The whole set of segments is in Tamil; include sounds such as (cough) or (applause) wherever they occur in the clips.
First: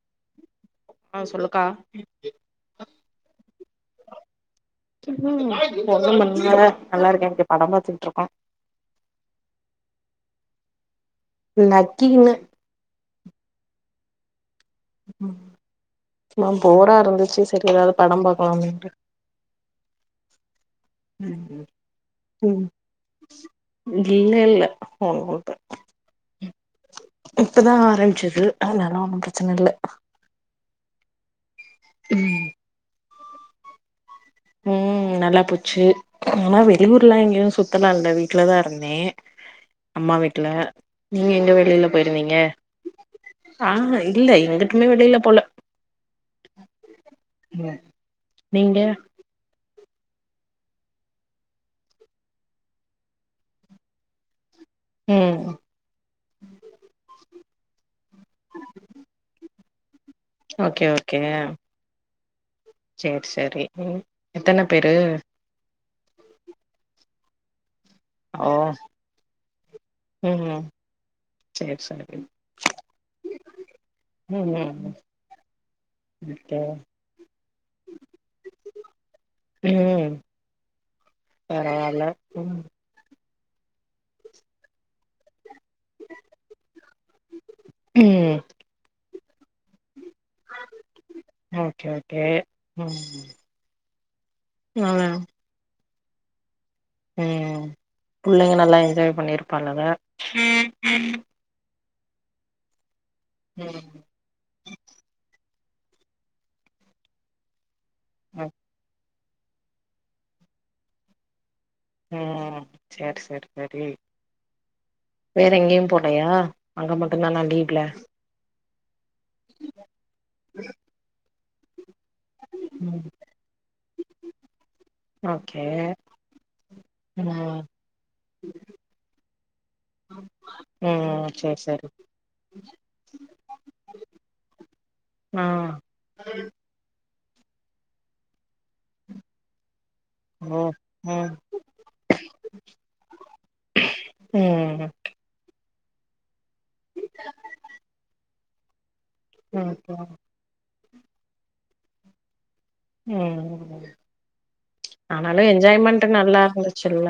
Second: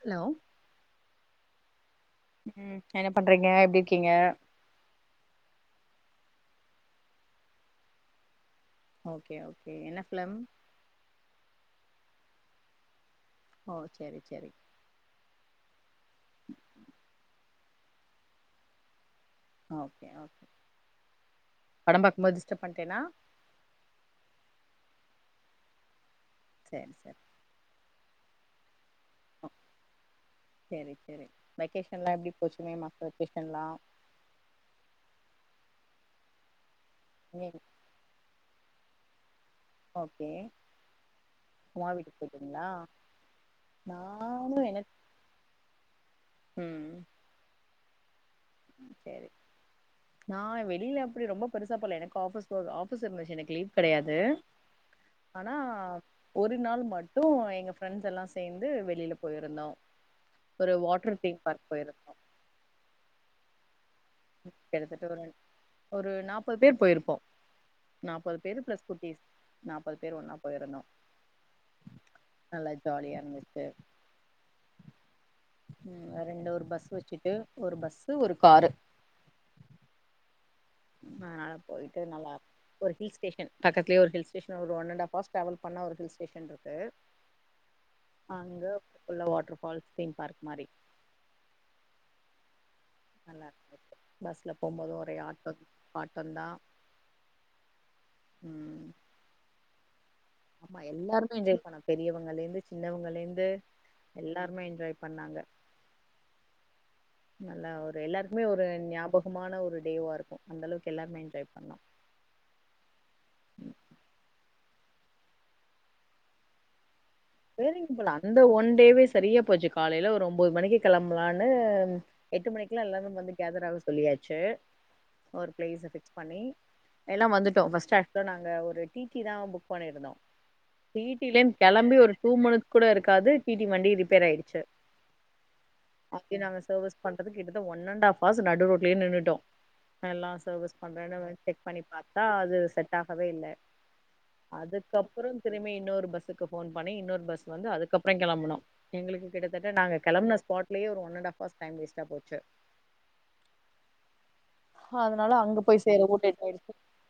ஹலோ ஆ சொல்லுக்கா உம் என்ன பண்றீங்க எப்டி இருக்கீங்க உம் (unintelligible) நேர நல்லா இருக்கேன் இன்னைக்கு படம் பாத்துட்டு இருக்கோம் ஓகே ஓகே என்ன ஃபிலிம் லக்கிங்க ஓ செரி செரி ம் போரா இருந்துச்சு சரி ஏதாவது படம் பாக்கலாம் அப்படீன்ட்டு ஓகே ஓகே ம் படம் பாக்கும்போது டிஸ்டர்ப் ம் பண்ட்டேனா இல்ல இல்ல (unintelligible) சேரி சேரி இப்பதான் ஆரம்பிச்சது அதனால ஒன்னும் பிரச்சன இல்ல சேரி சேரி வெக்கேஷன்ல்லாம் எப்படி போச்சு மே மாச வெக்கேஷன்ல்லாம் உம் நல்லா போச்சு ஆனா வெளியூர்லாம் எங்கேயும் ம் சுத்தலாம் இல்ல வீட்லதான் இருந்தேன் அம்மா ஓகே வீட்டுல நீங்க எங்க அம்மா வெளில வீட்டுக்கு போயிருந்தீங்க போய்ட்டீங்களா ஆஹா இல்ல நானு எங்கட்டுமே எனக்கு வெளியில போல ம் (unintelligible) நீங்க சேரி நான் வெளியில அப்படி ரொம்ப பெருசா போல எனக்கு ஆபீஸ் போக ஆபீஸ் இருந்துச்சு எனக்கு லீவ் கிடையாது ம் ஆனா ஒரு நாள் மட்டும் எங்க ஃப்ரெண்ட்ஸ் எல்லாம் சேர்ந்து வெளியில போயிருந்தோம் ஒரு ஓகே வாட்டர் தீம் பார்க் போயிருந்தோம் செர் செரி ம் கிட்டத்தட்ட ஒரு ஒரு நாப்பது பேர் போயிருப்போம் நாப்பது ஓ பேர் ப்ளஸ் குட்டிஸ் நாப்பது பேர் ஒன்னா ம் ம் போயிருந்தோம் சேரி சேரி நல்லா ஜாலியா இருந்துச்சு ம் ம் உம் ரெண்டு ஓகே ஒரு பஸ் வச்சுட்டு ஒரு பஸ்ஸு ஒரு காரு உம் அதனால போயிட்டு நல்லா ம் ஒரு ஹில் ஸ்டேஷன் பக்கத்துலயே ஒரு ஹில் ஸ்டேஷன் ஒரு one and half hours travel பண்னா ஒரு ஹில் ஸ்டேஷன் இருக்கு ம் அங்க ஃபுல்லா வாட்டர்ஃபால்ஸ் தீம் பார்க் மாரி ஓகே ஓகே ம் நல்லா இருக்கும் பஸ்ல போம்போதும் ஒரே ம் ஆட்டோ பாட்டம் தா ம் புள்ளைங்க நல்லா என்ஜாய் பண்ணி இருப்பாங்கல்ல ஆமா எல்லாருமே என்ஜாய் பன்னாங்க பெரியவுங்கல இருந்து சின்னவுங்கலே இருந்து ம் எல்லாருமே என்ஜாய் பண்ணாங்க நல்ல ஒரு எல்லாருமே ம் ஒரு ஞாபகமான ஒரு டேவா இருக்கும் அந்த அளவுக்கு எல்லாமே என்ஜாய் பண்ணோம் உம் சேரி சேரி சேரி வேற எங்கேயும் போலையா அங்க மட்டும் தானா வேற எங்கையு போல அது அது ஒன் டேவே சரியா போச்சு காலையில ஒரு ஒன்பது மணிக்கு கிளம்பலான்னு எட்டு மணிக்கெல்லா ம் எல்லாரும் இங்க வந்து கேதர் ஆக சொல்லியாச்சு ஒரு ஓகே பிளேஸ ஃபிக்ஸ் பண்ணி எல்லாம் ம் வந்துட்டோம் ஃபர்ஸ்ட் அக்சுல நாங்க ஒரு டி கி தா புக் பண்ணியிருந்தோம் ம் சேரி வீட்டிலந்து சேரி கிளம்பி ஒரு டூ மினிட்ஸ் கூட இருக்காது டி டி வண்டி ரிப்பேர் ஆயிடுச்சு ஆ அங்கயே நாங்க சர்விஸ் பண்றதுக்கு கிட்டத்தட்ட ஒன் அண்ட் ஹஃப் ஹர்ஸ் நடு ரோட்லயே நின்னுட்டோ எல்லா ஓ சர்வீஸ் பண்றேன்னு ம் செக் பண்ணி பாத்தா அது செட் ஆகவே இல்ல ம் அப்புறோ திரும்பி இன்னொரு பஸ்ஸுக்கு ஃபோன் பண்ணி இன்னொரு பஸ் வந்து அதுக்கப்புற கிளம்பனோ எங்களுக்கு கிட்டத்தட்ட ம் நாங்க கிளம்பனா ஸ்பாட்லயே ஒரு one and half hours time வேஸ்ட்டா போச்சு ம் அதுனால ஆனாலு அங்க போய் என்ஜாய்மெண்ட் சேரவு லேட் நல்லா ஆயிடுச்சு இருந்துச்சுல்ல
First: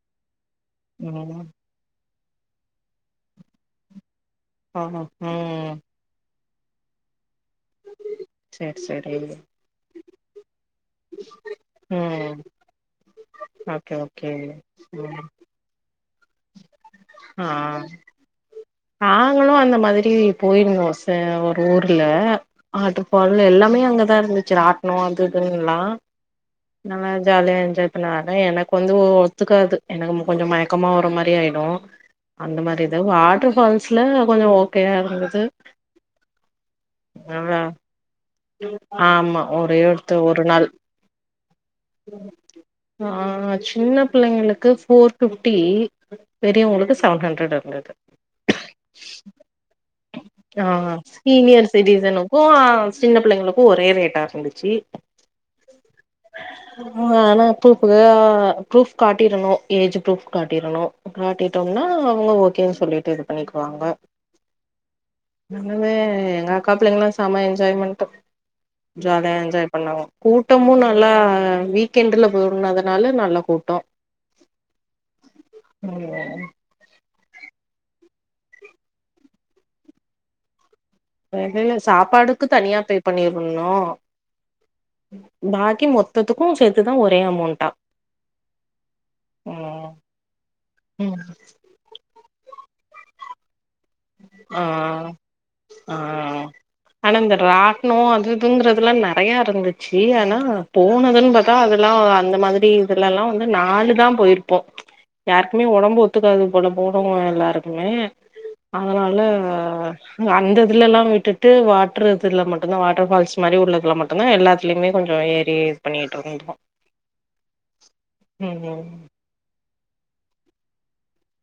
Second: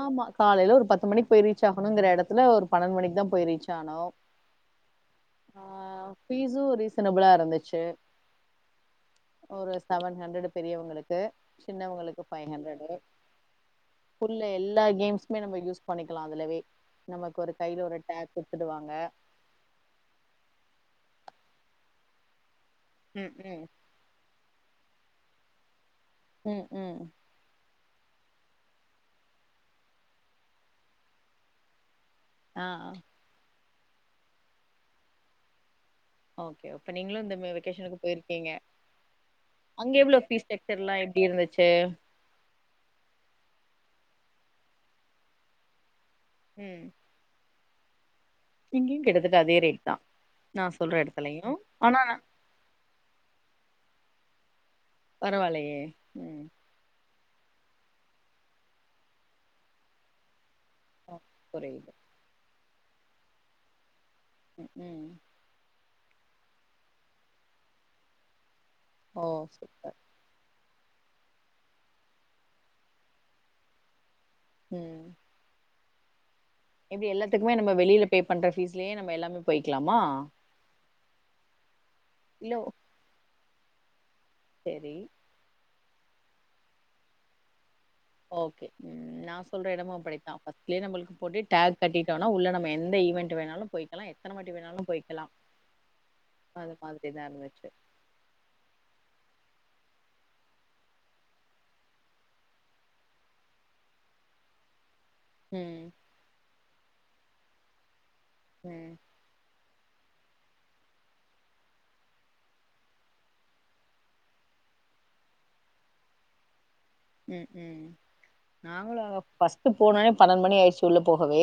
ஆமா காலையில ஒரு பத்து மணிக்கு ம் போய் ரீ ச் ஆகனுங்கிற இடத்துல ஒரு பனெண்டு மணிக்கு தா போய் ரீச் ஆனோ ஆஹ ஆ ம் ஃபீஸு ரீசனபிளா இருந்துச்சு சேரி சேரி ஒரு செவன் ஹண்ட்ரடு பெரிய வங்களுக்கு சின்னவங்களுக்கு ம் ஃபை ஹண்ட்ரடு ஓகே ஓக் ஃபுல்ல எல்லா கேம்ஸுமே நம்ம யூஸ் பண்ணிக்கலா அதிலவே நமக்கு ஆ ஒரு கையில ஒரு டேக் குடுத்துடுவாங்க நாங்களு அந்த மாரி போயிருந்தோ சார் ஒரு ஊர்ல வாட்டர்ஃபால் ம் ம் எல்லாமே அங்கதா இருந்துச்சு ராட்னோ அது இதுன்ல்லா ம் ம் நல்லா ஜாலியா என்ஜாய் பண்ண ஆனா எனக்கு வந்து ஒத்துக்காது எனக்கு கொஞ்ச மயக்கமா வற மாரி ஆயிடு அந்த ஆ மாரி ஆ இது வாட்டர்ஃபால்ஸ்ல கொஞ்ச ஓகேயா இருந்தது ஓகே ஓ அப்ப நீங்களு இந்த நல்லா வெகேஷனுக்கு போயிரு க்கிங்க ஆமா ஒரே அங்க ஒருத்த எவ்ளோ ஒரு பீஸ் நாள் ஸ்ட்ரக்சர் எல்லா எப்டி இருந்துச்சு ஆ சின்ன பிள்ளைங்களுக்கு ஃபோர் பிஃப்டி ம் பெரியவங்களுக்கு செவன் ஹண்ட்ரடு இருந்தது இங்கயு கிட்டத்தட்ட அதே ரேட் தா நா சொல்ற இடத்துலயு ஆனா க்கு சின்ன பிள்ளைங்களுக்கு ஒரே ரேட்டா இருந்துச்சு பரவால்லயே ம் ஆ ஆனா அப்பப்புக்கு ப்ரூப் காட்டிடணு ஏஜ் ப்ரூப் காட்டிரணு ஓ காட்டிட்டோம்னா புரியுது அவுங்க ஓகேன்னு சொல்லிட்டு இது பண்ணிக்குவாங்க ம் ம் நல்லாவே எங்க அக்கா பிள்ளைங்களா செம என்ஜாய்மெண்ட் ஓ ஜாலியா என்ஜாய் சூப்பர் பண்ணாங்க கூட்டமு நல்லா வீக்கெண்ட்டுல போயிருந்ததுனால நல்ல கூட்டோ ம் ம் எப்டி எல்லாத்துக்குமே நம்ப வெளியில பே பண்ற ஃபீஸ்லயே நம்ம எல்லாமே போயிக்கலாமா வெளில சாப்பாடுக்கு இல்ல தனியா பே பண்ணிருணு சேரி பாக்கி மொத்தத்துக்கு சேர்த்துதா ஒரே அமௌண்ட்டா ஓகே ம் நா சொல்ற எடமு அப்படித்தா பஃர்ஸ்ட்லயே நம்மளுக்கு ம் போட்டுட் டேக் கட்டிட்டோனா உள்ள நம்ம எந்த ஈவெண்ட் வேணாலு போய் க்கலா எத்தனை வாட்டி ஆ வேணாலு போய்க்கலா அது மாதிரி தா இருந்துச்சு னோ அதுதுங்கறதுலா நறைய இருந்துச்சு ஆனா போனதுன்னு பாத்தா அதெல்லா அந்த மாதிரி அதுலல்லா வந்து நாலு தா போயிருப்போ யாருக்குமே ம் ஒடம்பு ஒத்துக்காது போல போனவங்க எல்லாருக்குமே ம் அதனால அந்த இதுல எல்லா விட்டுட்டு வாட்டர் இதுல மட்டும்தா வாட்டர் ஃபால்ஸ் மாரி உள்ளதுல மட்டு ந்தா எல்லாத்துலயுமே கொஞ்ச ஏறி இது பண்ணிட்டு இருந்தோ ம் ம் ம் நாங்களோ ம் ஃபர்ஸ்ட் போனோன பன்னெண்டு மணி ஆயிடுச்சு உள்ள போகவே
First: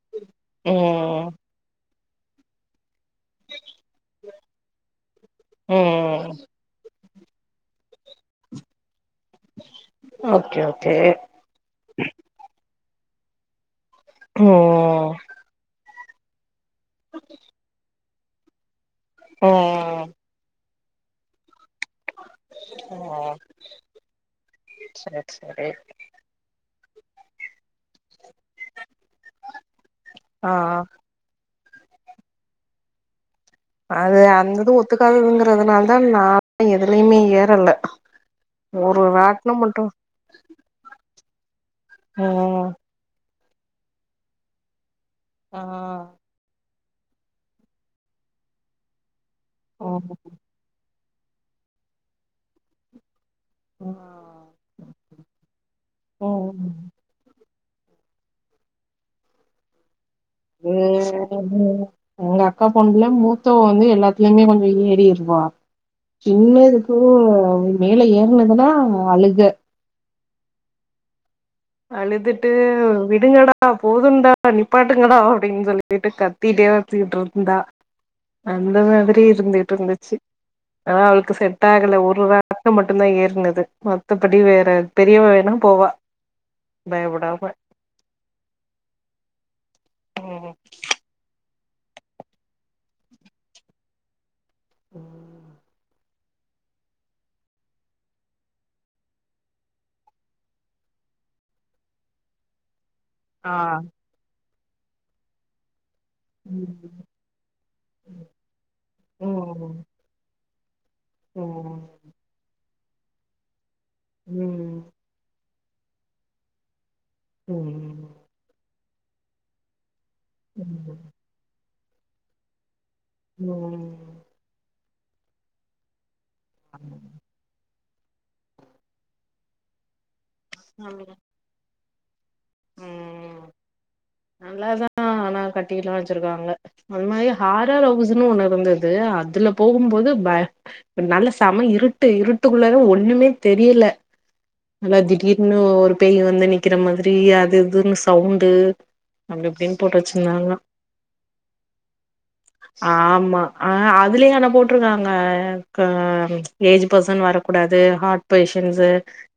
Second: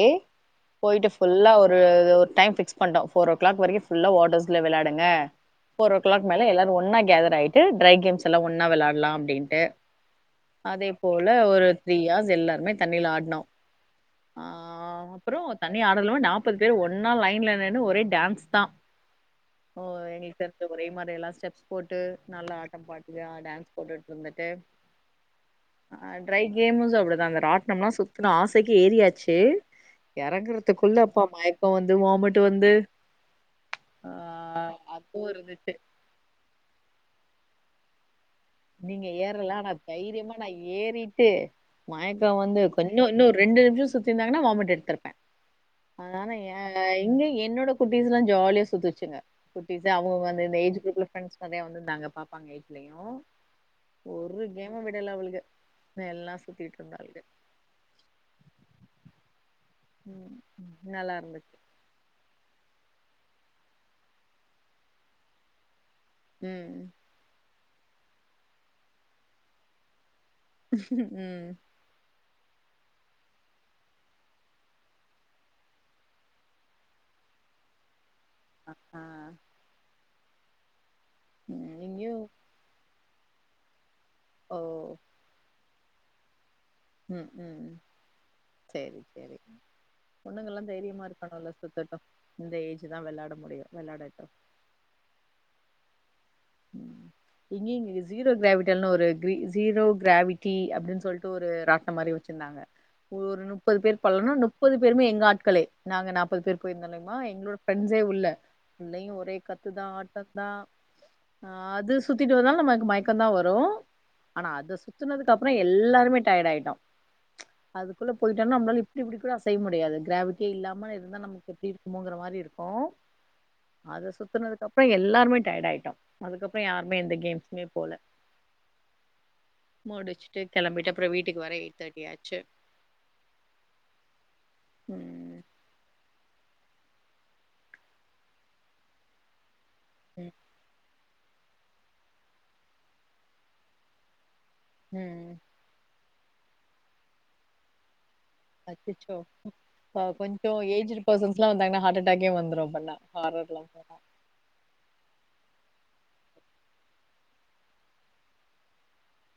போயிட்டு ம் ஃபுல்லா ஒரு ஒரு டைம் ஃபிக்ஸ் பண்டோ ஃபோர் ஓ கிளாக் வரைக்கு ஃபுல்லா வாட்டர்ஸ்ல விளையாடுங்க போர் ஒ கிளாக் ம் மேல எல்லாரு ஒன்னா கேதர் ஆயிட்டு ட்ரை கேம்ஸ் எல்லா ஒன்னா விளாடலா அப்டின்ட்டு ஓகே அதே ஓகே போல ஒரு த்ரீ ஹார்ஸ் எல்லாருமே தண்ணில ஆட்னோ ம்ம்ம் அப்புறோ தண்ணி ஆடல நாற்பது பேர் ஒன்னா லைன்ல நின்னு ஒரே டான்ஸ் தா ஓ ம் எங்களுக்கு தெரிஞ்ச ஒரே மாரி எல்லா ஸ்டெப்ஸ் போட்டு நல்லா ஆட்டம் பாட்டி யா ம் டான்ஸ் போட்டுட்டு இருந்துட்டு சரி சரி ஆ ட்ரை கேம்ஸ் அப்டிதாங்க ராட்ணம் எல்லா சுத்துணோ ஆசைக்கு ஏறியாச்சு ஆ ஆ எறங்கறதுக்குள்ள அப்பா மயக்கம் வந்து வாமிட்டு் வந்து ஆ அது அந்தது அதுவு இருந்துச்சு ஒத்துக்காததுங்கறதுனால தா நா போய் எதுலயுமே ஏறல ஒரு நீங்க ஏறல ராட்னம் ஆனா மட்டு தைரியமா நா ஏறிட்டு மயக்கோ வந்து ம் கொஞ்சோ இன்னொ இன்னொரு ரெண்டு நிம்ஷோ சுத்தி இருந்தாங்கன்னா வாமிட் எடுத்திருப்பே ஆ இங்க என்னோட குட்டிஸ்ல்லா ஜாலியா சுத்துச்சுங்க குட்டிஸ் ம் அவங்கவங்க வந்து இந்த ஏஜ் குரூப் ஃப்ரெண்ட்ஸ் நெரைய வந்துதிருந்தாங்க பாப்பாங்க வீட்லயு ஒரு கேம விடலை அவளுக எல்லா ம் சுத்திட்டு இருந்தாளுக ம் ம், உம் நல்லா உ உம் இருந்துச்சு (unintelligible) எங்க அக்கா பொண்ணுல மூத்தவ வந்து எல்லாத்திலயுமே கொஞ்சோ ஏறிட்டுப் போனா சின்ன ம் இதுக்கு மேல ஏறுனதுதா அழுக ம் அழுதுட்டு விடுங்கடா போதுன்டா நிப்பாட்டுங்கடா அப்டின்னு சொல்லி விட்டு கத்திட்டே வச்சுக்கிட்டு இருந்தா (inaudible) அந்த ஆ மாதிரி இருந்துகிட்டு இருந்துச்சு ஆ அவளுக்கு செட் ம் ஆகல இங்கயு ஒரு வாரத்க்கு மட் டுதா ஏறினது மத்தபடி ஓ வேற பெரியவ வேணா போவா ம் பயப்படாம ம் சேரி சேரி ம் பொண்ணுங்கல்லா தைரியமா இருக்காங்கல்ல சுத்தட்டோ இந்த ஏஜ் தா விளாட முடியும் விளையாடட்டோ உம் உம் இங்கேய இங்க ஜீரோ கிராவிட்டல்னு ஒரு க ஜீரோ கிராவிட்டி அப்டின்னு சொல்ட்டு ஒரு ராட்ணம் மாரி வச்சிருந்தாங்க ஒரு ஆ முப்பது பேர் போல்லனா முப்பது பேருமே எங்க ஆட்களே நாங்க நா முப்பது பேர் ம் போயிருந்தாலயுமா எங்களோட ஃபிரெண்ட்ஸே உள்ள உள்ளயு ஒரே ம் கத்துதா ஆட்ட தா ஆ ம் அது சுத்திட்டு வந்தாலு நமக்கு மயக்கம்தா வரு ஆனா அத ம் சுத் சுத்துனதுக்கு அப்புற எல்லாருேமே டயர்ட் ஆயிட்டோ ம் அதுக்குள்ள போயிட்டோனா நம்ளால இப்டி அப்டி கூட அசய முடியாது கிராவிட்டியே இல்லாம ம் இருந்தா நமக்கு எப்டி இருக் முங்குற மாரி இருக்கோ அதை ம் சுத்துனதுக்குப்புறோ எல்லாருமே டயர்ட் ஆயிட்டோ அதுக்கப்பு இப்ப ஆமா யாருமே எந்த கேம்ஸுமே போல முடிச்சுட்டு கிளம்பிட்டு அப்புறோ வீட்டுக்கு வர எயிட் தேர்ட்டி ஆச்சு ம் நல்லாதானா ம் ஆனா கட் டில்லாம் வச்சிருக்காங்க அது மாரி ஹாரர் ஹவுஸ்ன்னு ஒன்னு இருந்தது அதுல போகும்போது ம் ப நல்ல செம இருட்டு இருட்டுக்குள்ள ஒண்ணுமே தெரில நல்லா ம் திடீர்னு ஒரு பேய் வந்து நிக்கிற மாதிரி அது எதுன்னு சவுண்ட் அச்சச்சோ அ கொஞ்சொ ஏஜுடு பெர்சன்ஸ்லா வந்தாங்னா ஹார்ட் அட்டாக்கே வந்துரு அப்பன்னா ஹாரர்லா போனா விட்ருக்காங்க க ஏஜ் பெர்சன் வரக்கூடாது ஹார்ட் பேஷன்ஸு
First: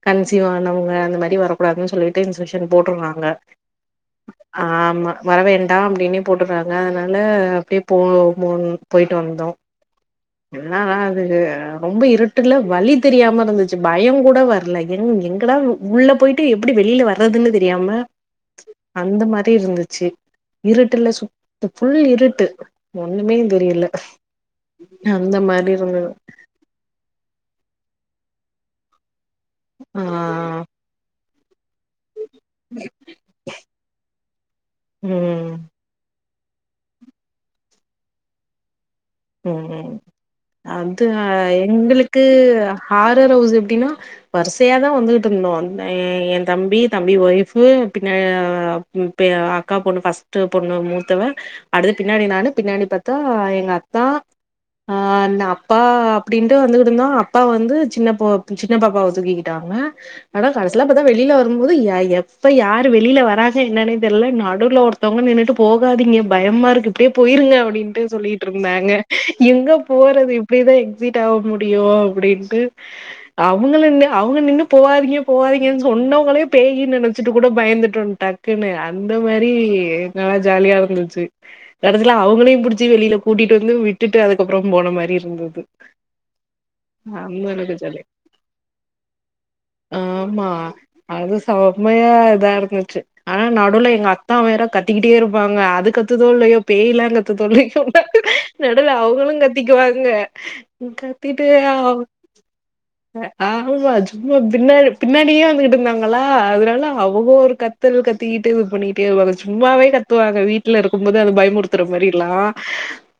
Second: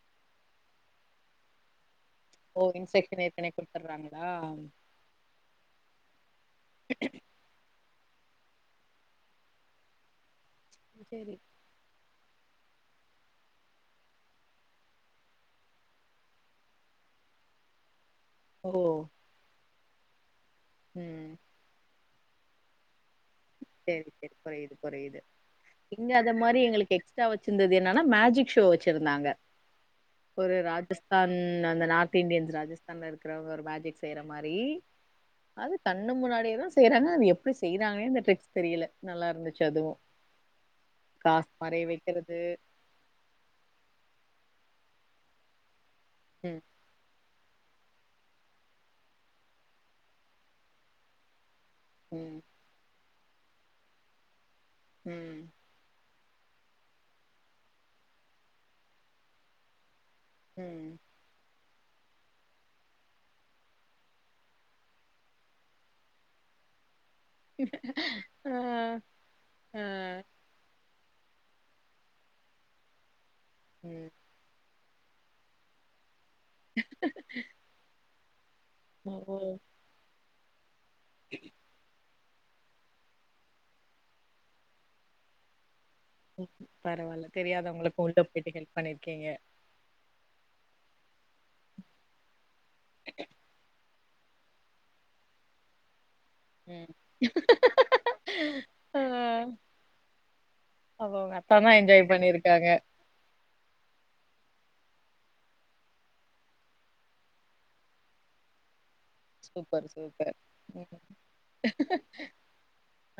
கன்சிவானவுங்க அந்த மாரி வரக்கூடாதுன் சொல்லிட்டு இன்செக்ஷன் போட்ருந்தாங்க வர்றாங்க ஆமா வரவேண்டா அப்டின்னே போட்ருக்காங்க அதனால அப்டியே போ போன் பொயிட்டு வந்தோ என்னாதா சேரி இருக்கு அ ரொம்ப இருட் டுல வழி தெரியாம இருந்துச்சு பயொங்கூட வரல எங் எங்கடா உள்ள பொயிட் டு எப்டி வெளியில வர்றதுன்னு தெரியாம ஓ அந்த மாரி இருந்துச்சு இருட்டுல ம் சுத் ஃபுல் இருட்டு ஒண்ணுமே தெரியல சேரி அந்த மாரி இருந்தது இந்த மாரி எங்களுக்கு எக்ஸ்ட்ரா வச்சிர்ந்தது என்னனா மேஜிக்ஷோ வச்சிருந்தாங்க ஆஹ் ஒரு ராஜஸ்தான் அந்த நார்த் இண்டியன்ஸ் ராஜஸ்தான்ல இருக்றவங்க ஒரு மேஜிக் செய்ற மாரி ம் அது கண்ணு முன்னாடியேதா செய்றாங்க அது எப்டி செய்றாங்கனே தெர் ட்ரிக்ஸ் தெரியல நல்லார் ம் அது அ காசு மறைய எங்களுக்கு வைக்கிறது ஹாரர் ஹவுஸ் எப்டினா வரிசையாதா வந்துகுட் ருந்தோ ஏ ஏ ம் தம்பி தம்பி ஒய்ஃபு பின்னா அ பெ அக்கா பொண்ணு ஃபஸ்ட்டு பொண்ணு மூத்தவ அடுத்து பின்னாடி ம் நானு பின்னாடி பாத்தா எங்க அத்தா ஆ ம் நா அப்பா அப்டின்ட்டு வந்துகுட்ருந்தோ அப்பா வந்து சின்னப்பொ சின்ன பாப்பாவ தூக்கிக்கிட்டாங்க ஆனா கடைசில ம் பாத்தா வெளிலோ போம்போது ய எப்ப யாரு வெளியில வராங்க என்னனே தெரில்ல நடுவுல ஒருத்தொவ்ங்க நின்னுட்டு போகாதிங்க பயமா இருக்குத் அப்டியே பொயிருங்க அப்டின்ட்டு ஆ சொல்லிய்ட்ருந்தாங்க எங்க ஆ போறது இப்டிதா எக்ஸிட் ஆவ முடியூ அப்டின்ட்டு அவுங்கலென்ன ம் அவுங் அவுங்க நின்னு போவாதிங்க போவாதிங்கனு சொன்னவொங்களே பேயின் நெனச்சிட்டு கூட பயந்துட்டோ டக்குன்னு அ அந்த ஓ மாரி நல்லா ஜாலியா இருந்துச்சு கடைசில அவங்களையு புடிச்சி வெளிலப் கூட்டிட்டு வந்து விட்டுட்டு அதுக்கப்றோ போன மாரி இருந்தது பரவால்ல அந்த அளவுக்கு தெரியாதவங்களுக் ஜாலி (unintelligible) பொயிட்டு ஹெல்ப் பண்ணிருக்கிங்க ஆமா அது சம்மையா இதா இருந்துச்சு ஆனா நடுவுல எங்க அ தா வேற கத்திட்டே இருப்பாங்க அது கத்துதோ இல்லயோ ம் பேய்லா கத்துதோ இல்லயோ நடுவுல ஆ அவுகளு கத்திக்குவாங்க அப்ப உங்க கத்திட்டு அத்தா தா அவ் என்ஜாய் பண்ணிருக்காங்க க ஆமா சும்மா பின்னாடு பின்னாடியே வந்துகிட்ருந்தாங்களா அதுனால அவொக ஒரு கத் துன் கத்திகிட்டு இது பண்ணிகிட் ஏ அவள சூப்பர் சும்மாவே சூப்பர் கத்துவாக வீட்ல ம் இருக்கும் போதே அந்த பயமுறுத்துற மாரியில்லா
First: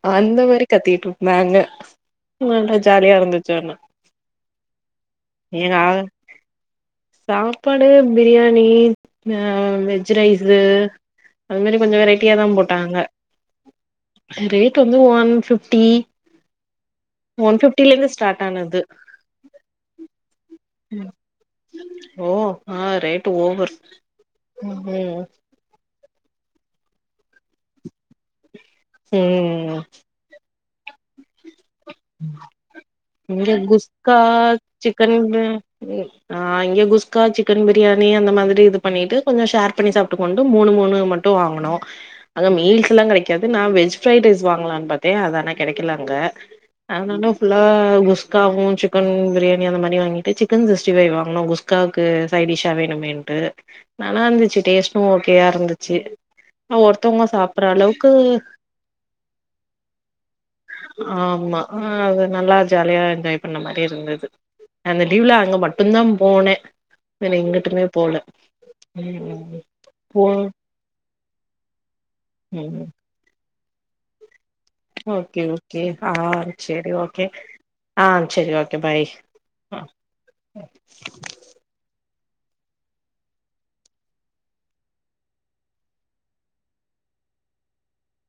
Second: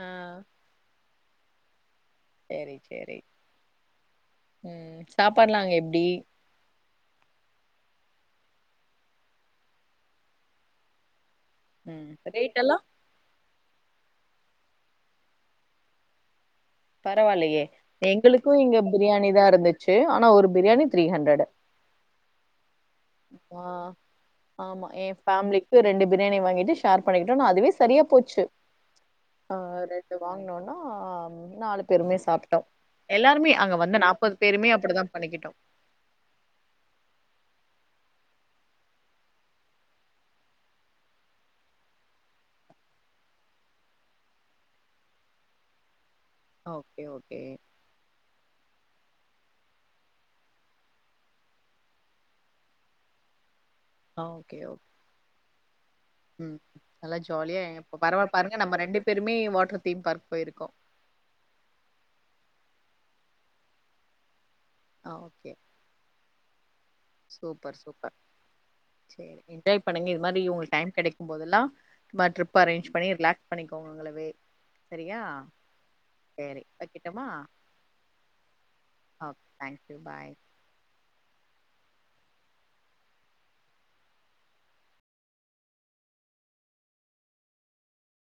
ஆ அந்த மாரி கத்திகிட்ருந்தாங்க நல்ல சேரி ஜாலியா சேரி இருந்துச்சு ஆனா ம் சாப்பாடுலா அங்க ஏனா எப்டி சாப்பாடு பிரியாணீ ஆ வெஜ் ரைஸூ அது மாரி கொஞ்சொ ம் வெரைட்டியாதா ரேட் எல்லா போட்டாங்க ரேக் வந்து ஒன் ஃபிஃப்டி ஒன் பரவால்லையே ஃபிஃப்டில இருந்து ஸ்டார்ட் எங்களுக்கு இங்க ஆனது பிரியாணிதா இருந்துச்சி ஆனா ஒரு பிரியாணி த்ரீ ஹண்ரடு ஓ ஆ ரேட் ஆ ஓவர் ஆமா ஏ ம் ஃபேம்லீ கு ரெண்டு பிரியாணி வாங்கிட்டு ஷேர் பண்ணிக்கிட்டோ ந அதுவே சரியா போச்சு ஆ ம் ரெ இத வாங்குனோனா நாளக் பெர்மே சாப்ட்டோ எல்லாருமே இங்க அங்க வந்த குஸ்கா நாப்பது பேருமே அப்டிதா சிக்கன் பண்ணிக்கிட்டோ (unintelligible) ஆ இங்க குஸ்கா சிக்கன் பிரியாணி அந்த மாதிரி இது பண்ணிட்டு கொஞ்சோ ஷேர் பண்ணி சாப்ட்டுகுவோன்ட்டு மூணு மூணு மட் டு வாங்குனோ அங்க மீல்ஸ் எல்லா கெடைக்காது நான் வெஜ் ஃப்ரைட் ரைஸ் வாங்கலான்னு பாத்தே அது ஆனா கெடக்கல அங்க ஓகே, ஆனாலு ஓகே. ஃபுல்லா குஸ் காவு சிக்கன் பிரியாணி அந்த மாரி வாங்கிட்டு சிக்கன் சிக்ஸ்டி ஃபை வாங்குனோ குஸ்காவுக்கு சைட்டிஷா வேணுமேன் டு ஆ நல்லா ஓகே, இருந்துச்சு ஓகே. டேஸ்ட்டு ஓகேயா இருந்துச்சு ம் நல்லா ஒருத்தவங்க ஜாலியா சாப்பற இப்ப அளவுக்கு பரவால பாருங்க நம்ம ரெண்டு பேருமே வாட்டர் தீம் பார்க் போயிருக்கோ ஆமா அது நல்லா ஜாலியா என்ஜாய் பண்ண மாரி இருந்தது அந்த ஆ லீவ்ல ஓகே. அங்க மட் டுந்தா போனே வேற எங்குட்டுமே போல செரி ம் என்ஜாய் பண்ணுங்க இது போ மாரி உங்களுக்கு டைம் கெடக்கும் போதெல்லா இதுமாரி ட்ரிப் ம் அரேஞ்ச் பண்ணி ரிலாக் பண்ணிக்கோங்க உங்களவே சரியா? ஓகே ஓகே ஆ சரி. சேரி ஓகே வைக்கட்டுமா? ஆ சேரி ஓகே பாய் ஓகே. ஆ தேங்க் யூ பாய்